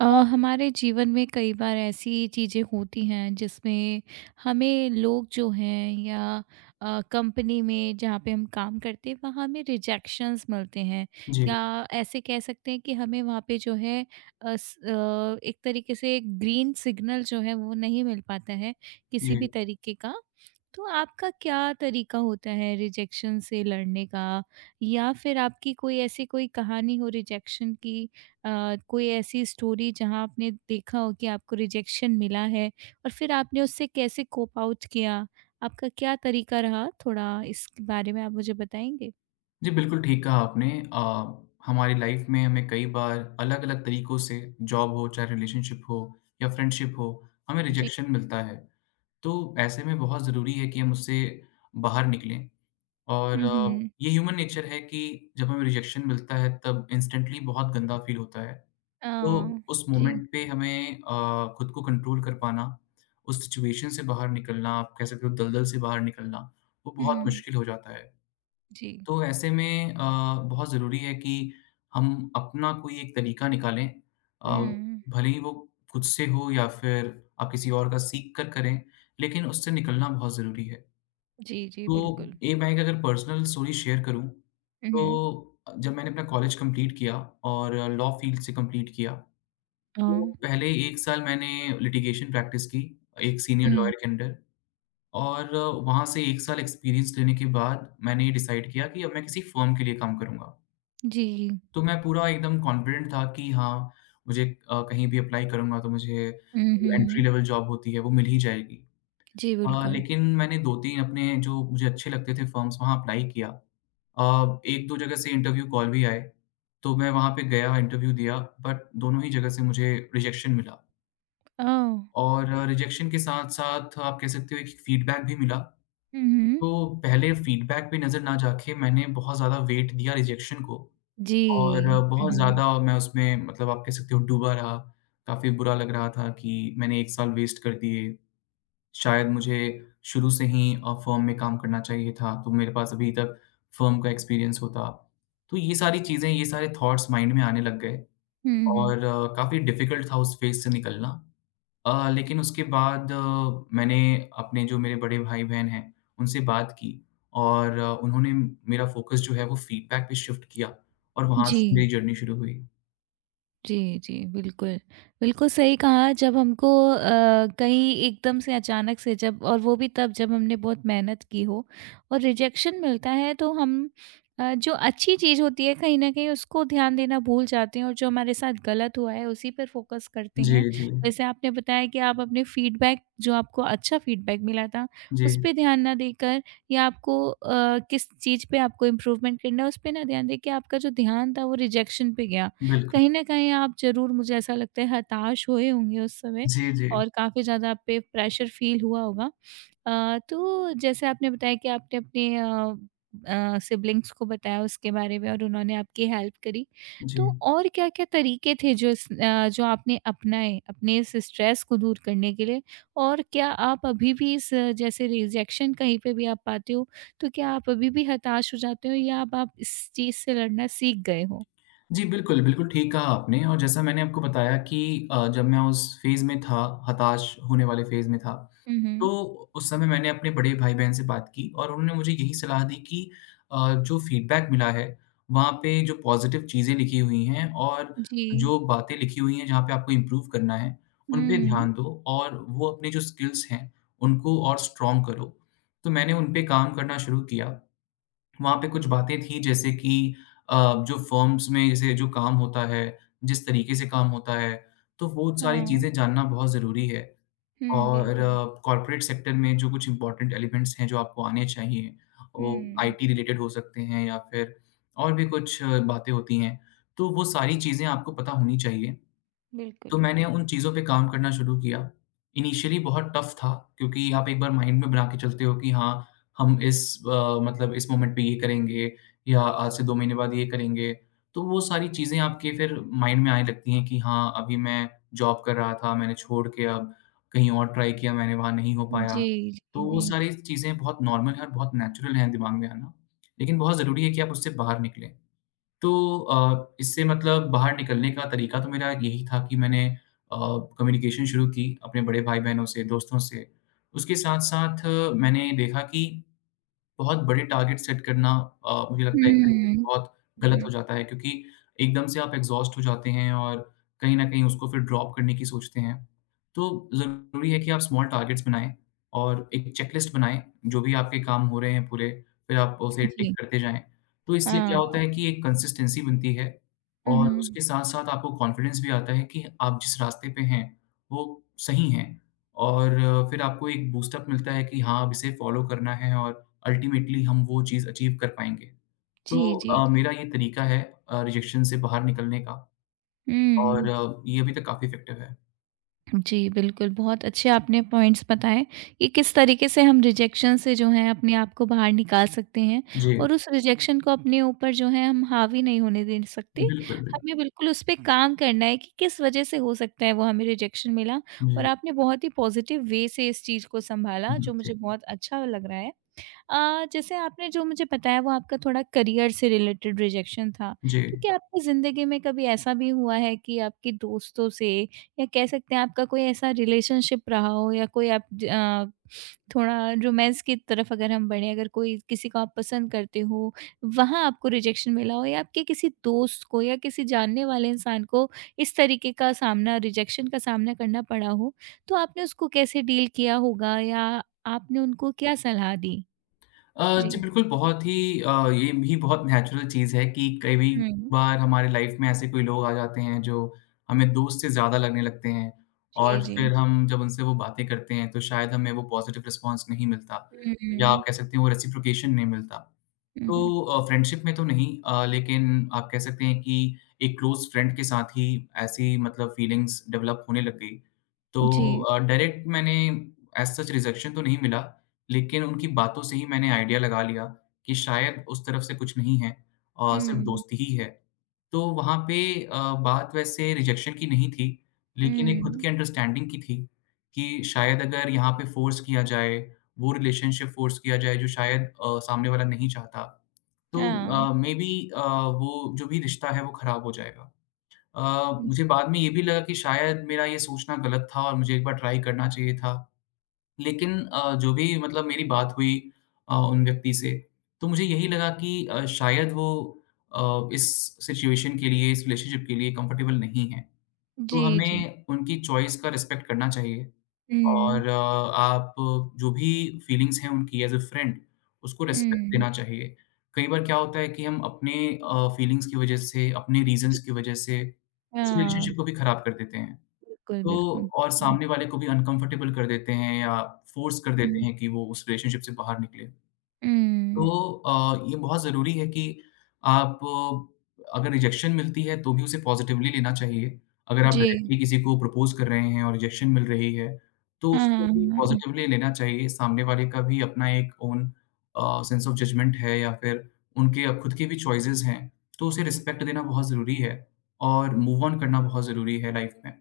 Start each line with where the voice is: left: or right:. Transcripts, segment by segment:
right: हमारे जीवन में कई बार ऐसी चीज़ें होती हैं जिसमें हमें लोग जो हैं या कंपनी में जहाँ पे हम काम करते हैं वहाँ हमें रिजेक्शंस मिलते हैं
left: जी,
right: या ऐसे कह सकते हैं कि हमें वहाँ पे जो है एक तरीके से ग्रीन सिग्नल जो है वो नहीं मिल पाता है किसी
left: जी।
right: भी तरीके का। तो आपका क्या तरीका होता है रिजेक्शन से लड़ने का या फिर आपकी कोई ऐसी कोई कहानी हो रिजेक्शन की, कोई ऐसी स्टोरी जहाँ आपने देखा हो कि आपको रिजेक्शन मिला है और फिर आपने उससे कैसे कोप आउट किया? आपका क्या तरीका रहा? थोड़ा इस बारे में आप मुझे बताएँगे?
left: जी, बिल्कुल ठीक कहा आपने। अ, हमारी लाइफ में हमें कई बार अलग-अलग तरीकों से जॉब हो, चाहे रिलेशनशिप हो या फ्रेंडशिप हो, हमें
right: जी।
left: रिजेक्शन मिलता है। तो ऐसे में बहुत ज़रूरी है कि हम उससे बाहर निकलें और
right: हुँ, हुँ।
left: ये ह्यूमन नेचर है कि जब हमें रिजेक्शन मिलता है तब इंस्टेंटली बहुत गंदा फ़ील होता है।
right: अ,
left: तो उस
right: जी।
left: मोमेंट पे हमें खुद को कंट्रोल कर पाना, उस सिचुएशन से बाहर निकलना, आप कह सकते हो दलदल से बाहर निकलना, वो बहुत
right: हुँ,
left: मुश्किल हो जाता है।
right: जी।
left: तो ऐसे में बहुत ज़रूरी है कि हम अपना कोई एक तरीका निकालें अ,
right: हुँ।
left: भले ही वो खुद से हो या फिर आप किसी और का सीख कर करें, लेकिन उससे निकलना बहुत ज़रूरी है।
right: जी, जी,
left: तो
right: बिल्कुल।
left: ये मैं एक अगर पर्सनल स्टोरी शेयर करूँ,
right: हुँ, हुँ।
left: तो जब मैंने अपना कॉलेज कंप्लीट किया और लॉ फील्ड से कंप्लीट किया, तो
right: हाँ।
left: पहले 1 साल मैंने लिटिगेशन प्रैक्टिस की, एक सीनियर
right: हुँ,
left: लॉयर के अंडर और वहाँ से 1 साल एक्सपीरियंस लेने के बाद मैंने ये डिसाइड किया कि अब मैं किसी फर्म के लिए काम करूँगा।
right: जी।
left: तो मैं पूरा एकदम कॉन्फिडेंट था कि हाँ, मुझे कहीं भी एप्लाई करूँगा तो मुझे
right: हुँ,
left: एंट्री
right: हुँ।
left: लेवल जॉब होती है वो मिल ही जाएगी।
right: जी, बिल्कुल।
left: लेकिन मैंने 2-3 अपने जो मुझे अच्छे लगते थे फर्म्स वहाँ अप्लाई किया। अ, 1-2 जगह से इंटरव्यू कॉल भी आए, तो मैं वहाँ पे गया इंटरव्यू दिया बट दोनों ही जगह से मुझे रिजेक्शन मिला।
right: ओह!
left: और रिजेक्शन के साथ-साथ आप कह सकते हो एक फीडबैक भी मिला।
right: हुँ, हुँ।
left: तो पहले फीडबैक पे नज़र ना जाके मैंने बहुत ज़्यादा वेट दिया रिजेक्शन को।
right: जी।
left: और
right: हुँ,
left: बहुत
right: हुँ, हुँ।
left: ज़्यादा मैं उसमें मतलब आप कह सकते हो डूबा रहा। काफ़ी बुरा लग रहा था कि मैंने 1 साल वेस्ट कर दिए। शायद मुझे शुरू से ही फ़र्म में काम करना चाहिए था, तो मेरे पास अभी तक फ़र्म का एक्सपीरियंस होता। तो ये सारी चीज़ें, ये सारे थॉट्स माइंड में आने लग गए
right: हुँ, हुँ।
left: और काफ़ी डिफ़िकल्ट था उस फ़ेज़ से निकलना। लेकिन उसके बाद मैंने अपने जो मेरे बड़े भाई-बहन हैं, उनसे बात की और उन्होंने मेरा फ़ोकस जो है वो फ़ीडबैक पे शिफ्ट किया और वहाँ से
right: जी।
left: मेरी जर्नी शुरू हुई।
right: जी, जी, बिल्कुल। बिल्कुल सही कहा। जब हमको कहीं एकदम से अचानक से, जब और वो भी तब जब हमने बहुत मेहनत की हो और रिजेक्शन मिलता है, तो हम जो अच्छी चीज़ होती है कहीं न कहीं उसको ध्यान देना भूल जाते हैं और जो हमारे साथ गलत हुआ है उसी पर फ़ोकस करते हैं।
left: जी, जी।
right: जैसे आपने बताया कि आप अपने फ़ीडबैक, जो आपको अच्छा फ़ीडबैक मिला था उस
left: जी,
right: पे ध्यान ना देकर या आपको किस चीज़ पे आपको इम्प्रूवमेंट करना है उस पे ना ध्यान देके, आपका जो ध्यान था वो रिजेक्शन पे गया।
left: बिल्कुल।
right: कहीं न कहीं आप ज़रूर, मुझे ऐसा लगता है, हताश हुए होंगे उस समय
left: जी, जी,
right: और काफ़ी ज़्यादा आप पे प्रेशर फ़ील हुआ होगा। तो जैसे आपने बताया कि आपने अपने सिब्लिंग्स को बताया उसके बारे में और उन्होंने आपकी हेल्प करी।
left: जी।
right: तो और क्या-क्या तरीके थे जो इस जो आपने अपनाए अपने इस स्ट्रेस को दूर करने के लिए? और क्या आप अभी भी इस जैसे रिजेक्शन कहीं पे भी आप पाते हो, तो क्या आप अभी भी हताश हो जाते हो या अब आप इस चीज़ से लड़ना सीख गए हो?
left: जी, बिल्कुल, बिल्कुल ठीक कहा आपने और जैसा मैंने आपको बताया कि जब मैं उस फ़ेज़ में था, हताश होने वाले फ़ेज़ में था
right: हुँ,
left: तो
right: हुँ।
left: उस समय मैंने अपने बड़े भाई-बहन से बात की और उन्होंने मुझे यही सलाह दी कि जो फीडबैक मिला है, वहाँ पे जो पॉज़िटिव चीज़ें लिखी हुई हैं और
right: जी।
left: जो बातें लिखी हुई हैं, जहाँ पे आपको इम्प्रूव करना है, उन पे
right: हुँ,
left: ध्यान दो और वो अपने जो स्किल्स हैं, उनको और स्ट्रॉन्ग करो। तो मैंने उन पे काम करना शुरू किया। वहाँ पे कुछ बातें थीं जैसे कि अ, जो फर्म्स में जैसे जो काम होता है, जिस तरीके से काम होता है, तो वो सारी
right: हाँ।
left: चीज़ें जानना बहुत ज़रूरी है।
right: हुँ,
left: और
right: बिल्कुल।
left: कॉर्पोरेट सेक्टर में जो कुछ इम्पोर्टेंट एलिमेंट्स हैं जो आपको आने चाहिए, वो
right: हुँ,
left: आईटी रिलेटेड हो सकते हैं या फिर और भी कुछ बातें होती हैं, तो वो सारी चीज़ें आपको पता होनी चाहिए। तो
right: बिल्कुल।
left: मैंने उन चीज़ों पे काम करना शुरू किया। इनिशियली बहुत टफ़ था क्योंकि आप एक बार माइंड में बना के चलते हो कि हाँ, हम इस मतलब इस मोमेंट पे ये करेंगे या आज से 2 महीने बाद ये करेंगे। तो वो सारी चीज़ें आपके फिर माइंड में आने लगती हैं कि हाँ, अभी मैं जॉब कर रहा था, मैंने छोड़ के अब कहीं और ट्राई किया मैंने, वहाँ नहीं हो पाया।
right: जी, जी,
left: तो वो
right: जी।
left: सारी चीज़ें बहुत नॉर्मल हैं और बहुत नेचुरल हैं दिमाग में आना। लेकिन बहुत ज़रूरी है कि आप उससे बाहर निकलें। तो इससे मतलब बाहर निकलने का तरीका तो मेरा यही था कि मैंने अ, कम्युनिकेशन शुरू की अपने बड़े भाई-बहनों से, दोस्तों से। उसके साथ-साथ मैंने देखा कि बहुत बड़े टारगेट सेट करना मुझे लगता है एक तरीके से
right: हुँ।
left: बहुत गलत
right: हुँ,
left: हो जाता है क्योंकि एकदम से आप एग्ज़ॉस्ट हो जाते हैं और कहीं न कहीं उसको फिर ड्रॉप करने की सोचते हैं। तो ज़रूरी है कि आप स्मॉल टारगेट्स बनाएँ और एक चेकलिस्ट बनाएँ, जो भी आपके काम हो रहे हैं पूरे, फिर आप उसे टिक
right: जी।
left: करते जाएँ। तो इससे क्या होता
right: हाँ।
left: है कि एक कंसिस्टेंसी बनती है
right: हुँ,
left: और
right: हुँ।
left: उसके साथ-साथ आपको कॉन्फिडेंस भी आता है कि आप जिस रास्ते पे हैं, वो सही हैं और फिर आपको एक बूस्ट अप मिलता है कि हाँ, अब इसे फ़ॉलो करना है और अल्टीमेटली हम वो चीज़ अचीव कर पाएँगे। तो
right: जी, जी, जी।
left: मेरा ये तरीका है रिजेक्शन से बाहर निकलने का और
right: हुँ।
left: ये अभी तक काफ़ी इफ़ेक्टिव है।
right: जी, बिल्कुल, बहुत अच्छे आपने पॉइंट्स बताएँ कि किस तरीके से हम रिजेक्शन से जो है अपने आप को बाहर निकाल सकते हैं
left: जी,
right: और उस रिजेक्शन को अपने ऊपर जो है हम हावी नहीं होने दे सकते।
left: बिल्कुल, बिल्कुल।
right: हमें बिल्कुल उस पे काम करना है कि किस वजह से हो सकता है वो हमें रिजेक्शन मिला और
left: जी,
right: आपने बहुत ही पॉजिटिव वे से इस चीज़ को सँभाला
left: हुँ,
right: जो
left: जी,
right: मुझे बहुत अच्छा लग रहा है। जैसे आपने जो मुझे बताया वो आपका थोड़ा करियर से रिलेटेड रिजेक्शन था।
left: जी।
right: तो क्या आपकी ज़िंदगी में कभी ऐसा भी हुआ है कि आपके दोस्तों से या कह सकते हैं आपका कोई ऐसा रिलेशनशिप रहा हो या कोई आप थोड़ा रोमांस की तरफ अगर हम बढ़ें, अगर कोई किसी को आप पसंद करते हो, वहाँ आपको रिजेक्शन मिला हो या आपके किसी दोस्त को या किसी जानने वाले इंसान को इस तरीके का सामना, रिजेक्शन का सामना करना पड़ा हो, तो आपने उसको कैसे डील किया होगा या आपने उनको क्या सलाह दी?
left: अ, जी
right: जी,
left: बिल्कुल, बहुत ही ये भी बहुत नेचुरल चीज़ है कि कभी
right: हुँ।
left: बार हमारे लाइफ़ में ऐसे कोई लोग आ जाते हैं जो हमें दोस्त से ज़्यादा लगने लगते हैं
right: जी,
left: और
right: जी।
left: फिर हम जब उनसे वो बातें करते हैं तो शायद हमें वो पॉज़िटिव रिस्पॉन्स नहीं मिलता या आप
right: हुँ,
left: कह सकते हैं वो रेसिप्रोकेशन नहीं मिलता।
right: हुँ, हुँ।
left: तो फ्रेंडशिप में तो नहीं लेकिन आप कह सकते हैं कि एक क्लोज़ फ्रेंड के साथ ही ऐसी मतलब फीलिंग्स डेवलप होने लग गई। तो
right: जी,
left: डायरेक्ट मैंने एज़ सच रिजेक्शन तो नहीं मिला, लेकिन उनकी बातों से ही मैंने आइडिया लगा लिया कि शायद उस तरफ से कुछ नहीं है सिर्फ़
right: हुँ,
left: दोस्ती ही है। तो वहाँ पे बात वैसे रिजेक्शन की नहीं थी, लेकिन एक खुद
right: हुँ।
left: की अंडरस्टैंडिंग की थी कि शायद अगर यहाँ पे फ़ोर्स किया जाए, वो रिलेशनशिप फ़ोर्स किया जाए जो शायद सामने वाला नहीं चाहता।
right: हाँ,
left: तो मे बी वो जो भी रिश्ता है वो ख़राब हो जाएगा।
right: हुँ,
left: मुझे बाद में ये भी लगा कि शायद मेरा ये सोचना गलत था और मुझे एक बार ट्राई करना चाहिए था। लेकिन जो भी मतलब मेरी बात हुई उन व्यक्ति से, तो मुझे यही लगा कि शायद वो इस सिचुएशन के लिए, इस रिलेशनशिप के लिए कंफर्टेबल नहीं है। तो
right: जी, जी।
left: हमें उनकी चॉइस का रिस्पेक्ट करना चाहिए।
right: हुँ,
left: और आप जो भी फीलिंग्स हैं उनकी एज़ अ फ्रेंड, उसको रिस्पेक्ट
right: हुँ।
left: देना चाहिए। कई बार क्या होता है कि हम अपने फीलिंग्स की वजह से, अपने
right: ज
left: रीज़न्स की वजह से, उस
right: हाँ,
left: रिलेशनशिप को भी खराब कर देते हैं।
right: बिल्कुल,
left: तो
right: बिल्कुल।
left: और
right: हुँ,
left: सामने वाले को भी अनकम्फ़र्टेबल कर देते हैं या फ़ोर्स कर देते
right: हुँ,
left: हैं कि वो उस रिलेशनशिप से बाहर निकले।
right: हुँ।
left: तो ये बहुत ज़रूरी है कि आप अगर रिजेक्शन मिलती है, तो भी उसे पॉज़िटिवली लेना चाहिए। अगर आप
right: जी।
left: डायरेक्टली किसी को प्रपोज़ कर रहे हैं और रिजेक्शन मिल रही है, तो
right: हाँ,
left: उसको
right: हाँ,
left: भी
right: हाँ।
left: पॉज़िटिवली लेना चाहिए। सामने वाले का भी अपना एक ओन सेंस ऑफ जजमेंट है या फिर उनके खुद के भी चॉइसेस हैं, तो उसे रिस्पेक्ट देना बहुत ज़रूरी है और मूव ऑन करना बहुत ज़रूरी है लाइफ़ में।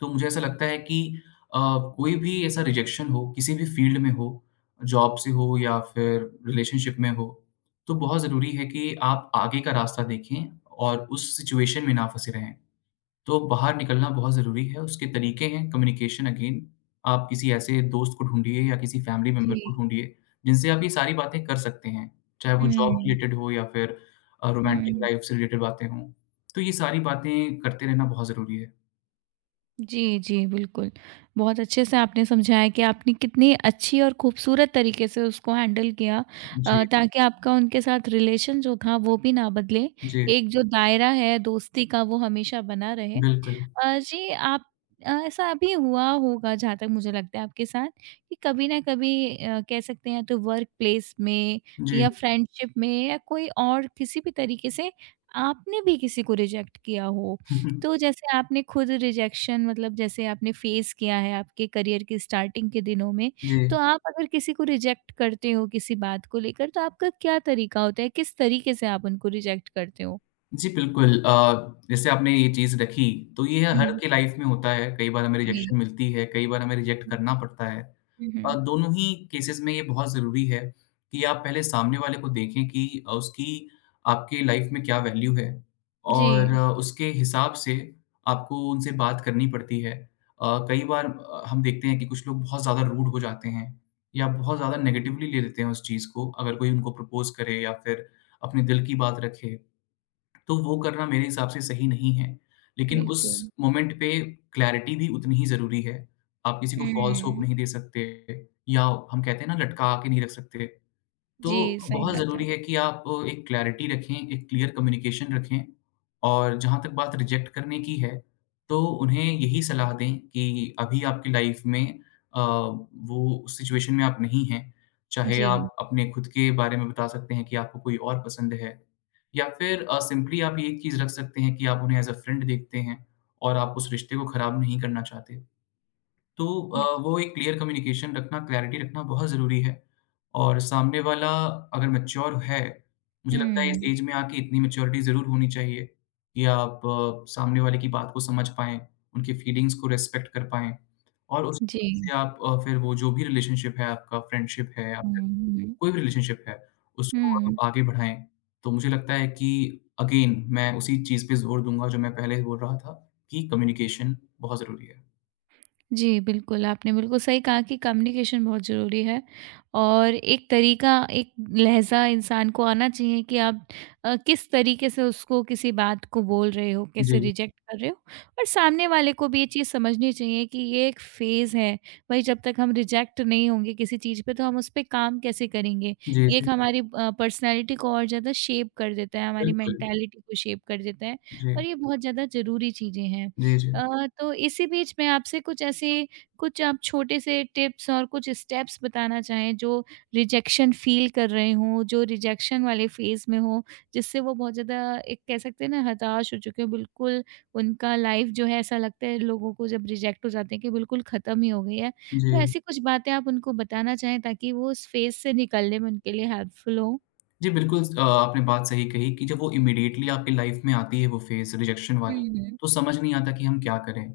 left: तो मुझे ऐसा लगता है कि अ, कोई भी ऐसा रिजेक्शन हो, किसी भी फ़ील्ड में हो, जॉब से हो या फिर रिलेशनशिप में हो, तो बहुत ज़रूरी है कि आप आगे का रास्ता देखें और उस सिचुएशन में ना फँसे रहें। तो बाहर निकलना बहुत ज़रूरी है, उसके तरीके हैं कम्युनिकेशन अगेन, आप किसी ऐसे दोस्त को ढूँढिए या किसी फ़ैमिली मेंबर
right: जी,
left: को ढूँढिए, जिनसे आप ये सारी बातें कर सकते हैं, चाहे वो जॉब
right: हुँ,
left: रिलेटेड हो या फिर रोमांटिक
right: हुँ।
left: लाइफ़ से रिलेटेड बातें हों। तो ये सारी बातें करते रहना बहुत ज़रूरी है।
right: जी, जी, बिल्कुल। बहुत अच्छे से आपने समझाया कि आपने कितनी अच्छी और खूबसूरत तरीके से उसको हैंडल किया,
left: जी,
right: ताकि आपका उनके साथ रिलेशन जो था वो भी ना बदले।
left: जी।
right: एक जो दायरा है दोस्ती का वो हमेशा बना रहे।
left: बिल्कुल,
right: जी, आप ऐसा भी हुआ होगा, जहाँ तक मुझे लगता है आपके साथ, कि कभी ना कभी कह सकते हैं तो वर्क प्लेस में
left: जी।
right: या फ्रेंडशिप में या कोई और किसी भी तरीके से आपने भी किसी को रिजेक्ट किया हो। तो जैसे आपने खुद रिजेक्शन, मतलब जैसे आपने फेस किया है आपके करियर की स्टार्टिंग के दिनों में,
left: जी।
right: तो आप अगर किसी को रिजेक्ट करते हो किसी बात को लेकर तो आपका क्या तरीका होता है? किस तरीके से आप उनको रिजेक्ट करते हो?
left: जी, बिल्कुल जैसे आपने ये चीज़ रखी, तो ये
right: हुँ,
left: हर
right: हुँ।
left: के लाइफ में होता है, कई बार हमें
right: जी।
left: रिजेक्शन मिलती है, कई बार हमें रिजेक्ट करना पड़ता है।
right: हुँ, हुँ।
left: दोनों ही केसेज़ में ये बहुत ज़रूरी है कि आप पहले सामने वाले को देखें कि उसकी आपके लाइफ में क्या वैल्यू है और
right: जी।
left: उसके हिसाब से आपको उनसे बात करनी पड़ती है। कई बार हम देखते हैं कि कुछ लोग बहुत ज़्यादा रूड हो जाते हैं या बहुत ज़्यादा नेगेटिवली ले लेते हैं उस चीज़ को, अगर कोई उनको प्रपोज़ करे या फिर अपने दिल की बात रखे। तो वो करना मेरे हिसाब से सही नहीं है। लेकिन उस
right: बिल्कुल।
left: मोमेंट पे क्लैरिटी भी उतनी ही ज़रूरी है। आप किसी को फ़ॉल्स होप
right: हुँ।
left: नहीं दे सकते या हम कहते हैं ना लटका के नहीं रख सकते। तो
right: जी, सही
left: बहुत
right: बात है।
left: ज़रूरी है कि आप एक क्लैरिटी रखें, एक क्लियर कम्युनिकेशन रखें और जहाँ तक बात रिजेक्ट करने की है, तो उन्हें यही सलाह दें कि अभी आपकी लाइफ में वो उस सिचुएशन में आप नहीं हैं। चाहे हुँ।
right: जी।
left: आप अपने खुद के बारे में बता सकते हैं कि आपको कोई और पसंद है या फिर सिंपली आप ये चीज़ रख सकते हैं कि आप उन्हें एज़ अ फ्रेंड देखते हैं और आप उस रिश्ते को खराब नहीं करना चाहते। तो वो एक क्लियर कम्युनिकेशन रखना, क्लैरिटी रखना बहुत ज़रूरी है और सामने वाला अगर मैच्योर है, मुझे लगता है इस
right: हुँ।
left: एज में आके इतनी मैच्योरिटी ज़रूर होनी चाहिए कि आप सामने वाले की बात को समझ पाएँ, उनकी फीलिंग्स को रिस्पेक्ट कर पाएँ और उस
right: जी।
left: से आप फिर वो जो भी रिलेशनशिप है, आपका फ्रेंडशिप है या
right: हुँ,
left: फिर
right: हुँ।
left: कोई भी रिलेशनशिप है, उसको आप
right: हुँ।
left: आगे बढ़ाएँ। तो मुझे लगता है कि अगेन मैं उसी चीज़ पे ज़ोर दूँगा जो मैं पहले बोल रहा था कि कम्युनिकेशन बहुत ज़रूरी है।
right: जी, बिल्कुल, आपने बिल्कुल सही कहा कि कम्युनिकेशन बहुत ज़रूरी है और एक तरीका, एक लहज़ा इंसान को आना चाहिए कि आप किस तरीके से उसको किसी बात को बोल रहे हो, कैसे
left: जी।
right: रिजेक्ट कर रहे हो, और सामने वाले को भी ये चीज़ समझनी चाहिए कि ये एक फ़ेज़ है। भाई जब तक हम रिजेक्ट नहीं होंगे किसी चीज़ पे तो हम उस पे काम कैसे करेंगे?
left: जी,
right: ये
left: जी।
right: एक हमारी पर्सनैलिटी को और ज़्यादा शेप कर देता है, हमारी
left: बिल्कुल।
right: मेंटालिटी को शेप कर देता है
left: जी।
right: और ये बहुत ज़्यादा ज़रूरी चीज़ें हैं।
left: जी, जी।
right: तो इसी बीच मैं आपसे कुछ ऐसे, कुछ आप छोटे से टिप्स और कुछ स्टेप्स बताना चाहें जो रिजेक्शन फ़ील कर रहे हों, जो रिजेक्शन वाले फ़ेज़ में हों, जिससे वो बहुत ज़्यादा, एक कह सकते हैं ना, हताश हो चुके हैं, बिल्कुल उनका लाइफ़ जो है ऐसा लगता है लोगों को जब रिजेक्ट हो जाते हैं कि बिल्कुल ख़त्म ही हो गई है। तो
left: जी।
right: ऐसी कुछ बातें आप उनको बताना चाहें ताकि वो उस फ़ेज़ से निकलने में उनके लिए हेल्पफुल हो?
left: जी, बिल्कुल आपने बात सही कही कि जब वो इमीडिएटली आपकी लाइफ में आती है वो फ़ेज़ रिजेक्शन वाली,
right: हुँ,
left: तो समझ नहीं आता कि हम क्या करें।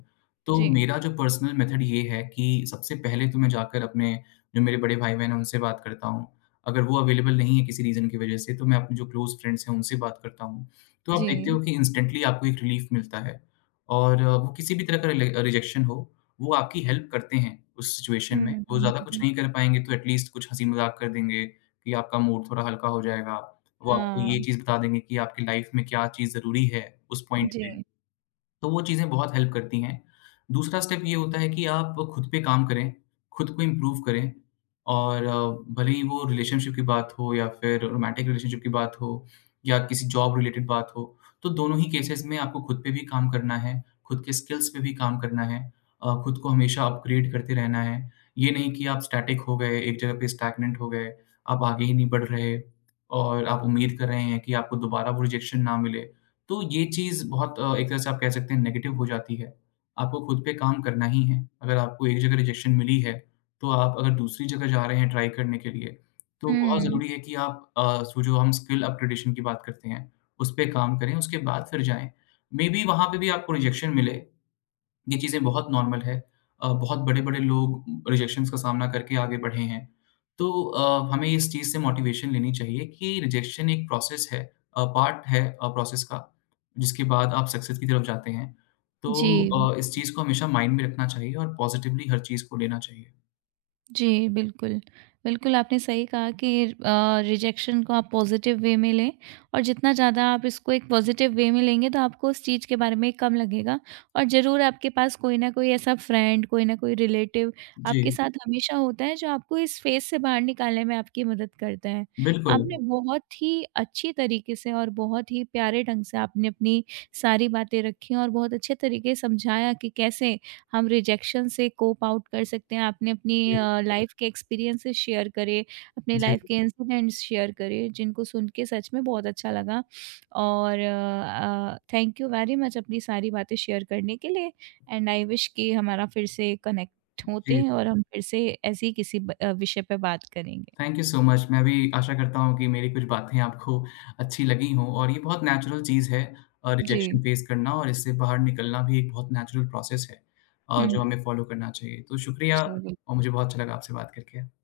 left: तो
right: जी,
left: मेरा जो पर्सनल मेथड ये है कि सबसे पहले तो मैं जाकर अपने जो मेरे बड़े भाई-बहन हैं उनसे बात करता हूँ। अगर वो अवेलेबल नहीं है किसी रीज़न की वज़ह से तो मैं अपने जो क्लोज़ फ्रेंड्स हैं उनसे बात करता हूँ। तो आप
right: जी।
left: देखते हो कि इंस्टेंटली आपको एक रिलीफ़ मिलता है और वो किसी भी तरह का रिले रिजेक्शन हो, वो आपकी हेल्प करते हैं उस सिचुएशन
right: हुँ,
left: में।
right: हुँ,
left: वो ज़्यादा
right: हुँ,
left: कुछ
right: हुँ।
left: नहीं कर पाएँगे तो एटलीस्ट कुछ हँसी-मज़ाक कर देंगे कि आपका मूड थोड़ा हल्का हो जाएगा। वो आपको
right: हाँ,
left: ये चीज़ बता देंगे कि आपकी लाइफ़ में क्या चीज़ ज़रूरी है उस पॉइंट
right: जी।
left: पे। तो वो चीज़ें बहुत हेल्प करती हैं। दूसरा स्टेप ये होता है कि आप खुद पे काम करें, खुद को इम्प्रूव करें और भले ही वो रिलेशनशिप की बात हो या फिर रोमांटिक रिलेशनशिप की बात हो या किसी जॉब रिलेटेड बात हो, तो दोनों ही केसेज़ में आपको खुद पे भी काम करना है, खुद के स्किल्स पे भी काम करना है। खुद को हमेशा अपग्रेड करते रहना है। ये नहीं कि आप स्टैटिक हो गए, एक जगह पे स्टैग्नेंट हो गए, आप आगे ही नहीं बढ़ रहे और आप उम्मीद कर रहे हैं कि आपको दोबारा वो रिजेक्शन ना मिले। तो ये चीज़ बहुत एक तरह से आप कह सकते हैं नेगेटिव हो जाती है। आपको खुद पे काम करना ही है। अगर आपको एक जगह रिजेक्शन मिली है, तो आप अगर दूसरी जगह जा रहे हैं ट्राई करने के लिए, तो बहुत
right: हुँ,
left: ज़रूरी है कि आप सो जो हम स्किल अपग्रेडेशन की बात करते हैं, उस पे काम करें, उसके बाद फिर जाएँ। मेबी वहाँ पे भी आपको रिजेक्शन मिले ये चीज़ें बहुत नॉर्मल है। बहुत बड़े-बड़े लोग रिजेक्शंस का सामना करके आगे बढ़े हैं। तो हमें इस चीज़ से मोटिवेशन लेनी चाहिए कि रिजेक्शन एक प्रोसेस है, पार्ट है प्रोसेस का, जिसके बाद आप सक्सेस की तरफ जाते हैं।
right: जी।
left: तो इस चीज़ को हमेशा माइंड में रखना चाहिए और पॉज़िटिवली हर चीज़ को लेना चाहिए।
right: जी, बिल्कुल। बिल्कुल, आपने सही कहा कि रिजेक्शन को आप पॉज़िटिव वे में लें और जितना ज़्यादा आप इसको एक पॉज़िटिव वे में लेंगे तो आपको उस चीज़ के बारे में कम लगेगा और ज़रूर आपके पास कोई न कोई ऐसा फ्रेंड, कोई न कोई रिलेटिव आपके
left: जी,
right: साथ हमेशा होता है जो आपको इस फ़ेज़ से बाहर निकालने में आपकी मदद करता है।
left: बिल्कुल।
right: आपने बहुत ही अच्छी तरीके से और बहुत ही प्यारे ढंग से आपने अपनी सारी बातें रखी और बहुत अच्छे तरीके से समझाया कि कैसे हम रिजेक्शन से कोप आउट कर सकते हैं। आपने अपनी
left: जी,
right: जी। लाइफ के एक्सपीरियंसेस शेयर करे, अपने
left: जी,
right: लाइफ के इंसिडेंट्स शेयर करे, जिनको सुन के सच में बहुत अच्छा लगा और थैंक यू वेरी मच अपनी सारी बातें शेयर करने के लिए एंड आई विश कि हमारा फिर से कनेक्ट होते
left: जी।
right: हैं और हम फिर से ऐसे ही किसी विषय पे बात करेंगे।
left: Thank you so much. मैं भी आशा करता हूँ कि मेरी कुछ बातें आपको अच्छी लगी हों और ये बहुत नेचुरल चीज़ है,
right: जी।
left: रिजेक्शन फेस करना और इससे बाहर निकलना भी एक बहुत नेचुरल प्रोसेस है
right: हुँ,
left: जो
right: हुँ।
left: हमें फॉलो करना चाहिए। तो शुक्रिया
right: जी,
left: और
right: बिल्कुल।
left: मुझे बहुत अच्छा लगा आपसे बात करके।